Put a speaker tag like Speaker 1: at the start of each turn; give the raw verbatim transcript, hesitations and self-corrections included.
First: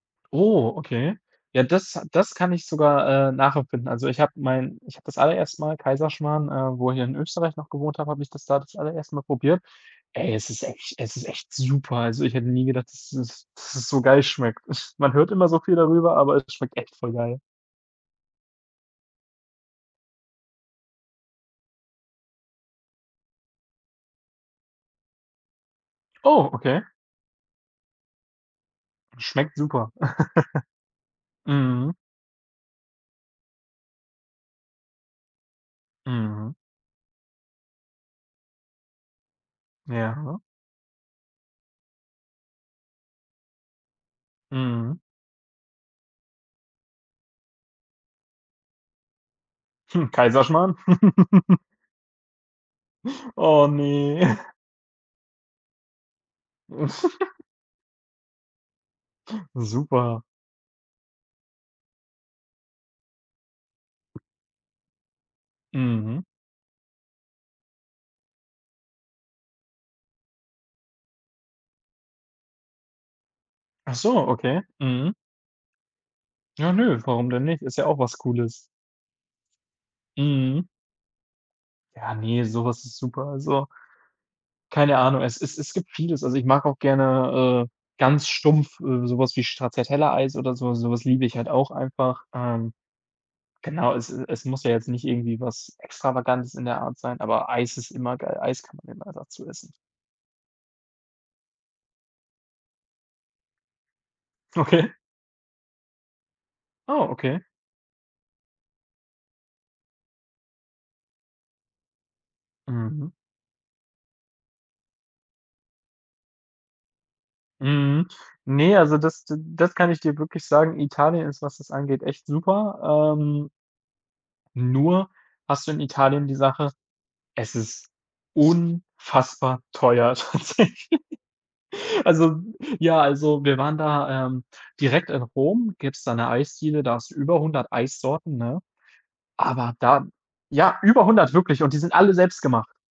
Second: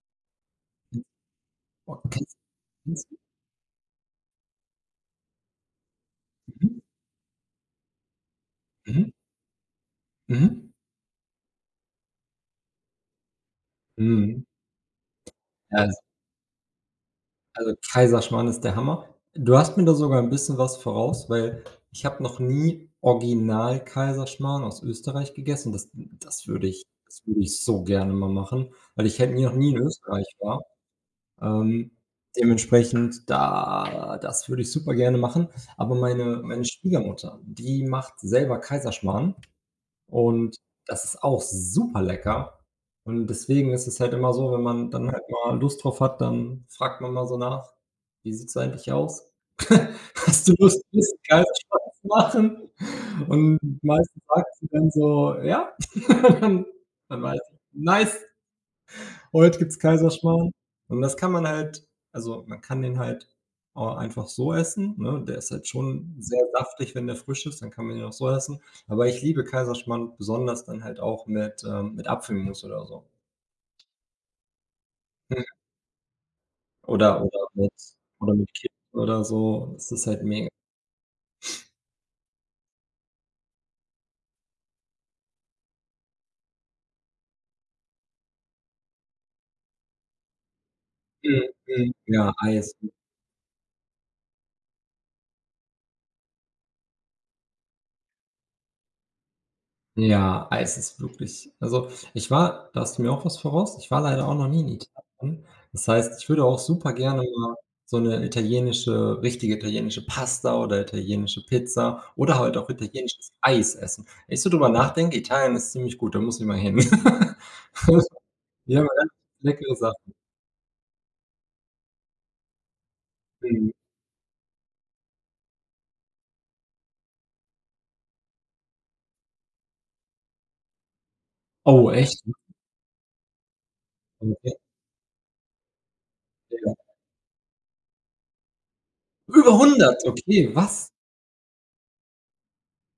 Speaker 1: Oh,
Speaker 2: Hm,
Speaker 1: okay. Ja, das
Speaker 2: okay.
Speaker 1: das kann ich
Speaker 2: [unintelligible]
Speaker 1: sogar, äh, nachempfinden. Also, ich habe mein ich habe das allererste Mal Kaiserschmarrn, äh,
Speaker 2: Mhm.
Speaker 1: wo ich hier in Österreich noch gewohnt habe, habe ich das da das
Speaker 2: Mhm.
Speaker 1: allererste Mal probiert. Ey, es ist
Speaker 2: Mhm.
Speaker 1: echt es ist echt super. Also, ich hätte nie gedacht, dass es dass es so geil
Speaker 2: Mhm.
Speaker 1: schmeckt. Man hört immer so viel
Speaker 2: Ja, s
Speaker 1: darüber, aber es schmeckt echt voll geil.
Speaker 2: Also, Kaiserschmarrn ist der Hammer. Du hast mir da sogar 'n bisschen was voraus, weil ich habe noch nie original Kaiserschmarrn aus Österreich gegessen. Das das
Speaker 1: Oh,
Speaker 2: würde
Speaker 1: okay.
Speaker 2: das würde ich so gerne mal machen, weil ich halt noch
Speaker 1: Schmeckt
Speaker 2: nie in
Speaker 1: super.
Speaker 2: Österreich war. Ähm,
Speaker 1: Mhm.
Speaker 2: dementsprechend, da das würde ich super gerne machen. Aber meine
Speaker 1: Mhm.
Speaker 2: meine Schwiegermutter, die macht selber Kaiserschmarrn
Speaker 1: Ja.
Speaker 2: und das ist auch super lecker und deswegen ist es halt immer so, wenn man
Speaker 1: Mhm.
Speaker 2: dann halt mal Lust drauf hat, dann fragt man mal so nach: „Wie sieht's eigentlich aus?
Speaker 1: Hm,
Speaker 2: Hast du
Speaker 1: Kaiserschmarrn?
Speaker 2: Lust, bisschen Kaiserschmarrn zu machen?“, und
Speaker 1: Oh ne.
Speaker 2: meistens sagt sie dann so: „Ja,“ dann dann weiß ich: „Nice, heut gibt's
Speaker 1: Super.
Speaker 2: Kaiserschmarrn“, und das kann man halt also, man kann den halt auch einfach so essen, ne? Der ist halt schon
Speaker 1: Mhm.
Speaker 2: sehr saftig, wenn der frisch ist, dann kann man ihn auch so essen. Aber ich liebe Kaiserschmarrn besonders dann halt auch mit ähm, mit Apfelmus oder so.
Speaker 1: Ach so, okay. Mhm.
Speaker 2: Hm.
Speaker 1: Ja nö,
Speaker 2: Oder
Speaker 1: warum denn
Speaker 2: oder
Speaker 1: nicht?
Speaker 2: mit
Speaker 1: Ist ja auch was
Speaker 2: oder mit
Speaker 1: Cooles.
Speaker 2: [unintelligible] oder so. Es ist halt meg
Speaker 1: Mhm. Ja, ne, so was ist super. Also keine Ahnung, es es es gibt vieles. Also, ich mag auch gerne, äh, ganz stumpf, äh, sowas wie Stracciatella-Eis oder so. Sowas liebe ich
Speaker 2: Mhm.
Speaker 1: halt auch
Speaker 2: Mhm.
Speaker 1: einfach.
Speaker 2: Ja, Eis.
Speaker 1: Ähm,
Speaker 2: [unintelligible]
Speaker 1: genau, es es muss ja jetzt nicht irgendwie was Extravagantes in der Art sein, aber Eis ist immer geil. Eis kann man immer dazu essen.
Speaker 2: Ja, Eis ist wirklich also, ich war da hast du mir auch was voraus, ich war leider auch noch nie in
Speaker 1: Okay.
Speaker 2: Italien. Das heißt, ich würde auch super
Speaker 1: Oh,
Speaker 2: gerne
Speaker 1: okay.
Speaker 2: mal so 'ne italienische, richtige italienische Pasta oder italienische Pizza oder halt auch
Speaker 1: Mhm.
Speaker 2: italienisches Eis essen. Wenn ich so drüber nachdenke, Italien ist ziemlich gut, da muss ich mal hin.
Speaker 1: Mhm.
Speaker 2: [unintelligible]
Speaker 1: Ne,
Speaker 2: die haben
Speaker 1: also
Speaker 2: ja
Speaker 1: das d
Speaker 2: [unintelligible]
Speaker 1: das
Speaker 2: leckere
Speaker 1: kann ich
Speaker 2: Sachen.
Speaker 1: dir wirklich sagen, Italien ist, was es angeht, echt super. Ähm
Speaker 2: Mhm.
Speaker 1: nur hast du in Italien die Sache, es ist unfassbar teuer tatsächlich.
Speaker 2: Oh, echt?
Speaker 1: Also,
Speaker 2: [unintelligible]
Speaker 1: ja also wir waren da,
Speaker 2: Oh,
Speaker 1: ähm,
Speaker 2: okay.
Speaker 1: direkt in Rom, gibt's da 'ne Eisdiele, da
Speaker 2: [unintelligible]
Speaker 1: hast du über hundert Eissorten, ne?
Speaker 2: Über
Speaker 1: Aber
Speaker 2: hundert,
Speaker 1: da
Speaker 2: okay,
Speaker 1: ja,
Speaker 2: was?
Speaker 1: über hundert wirklich und die sind alle selbst gemacht.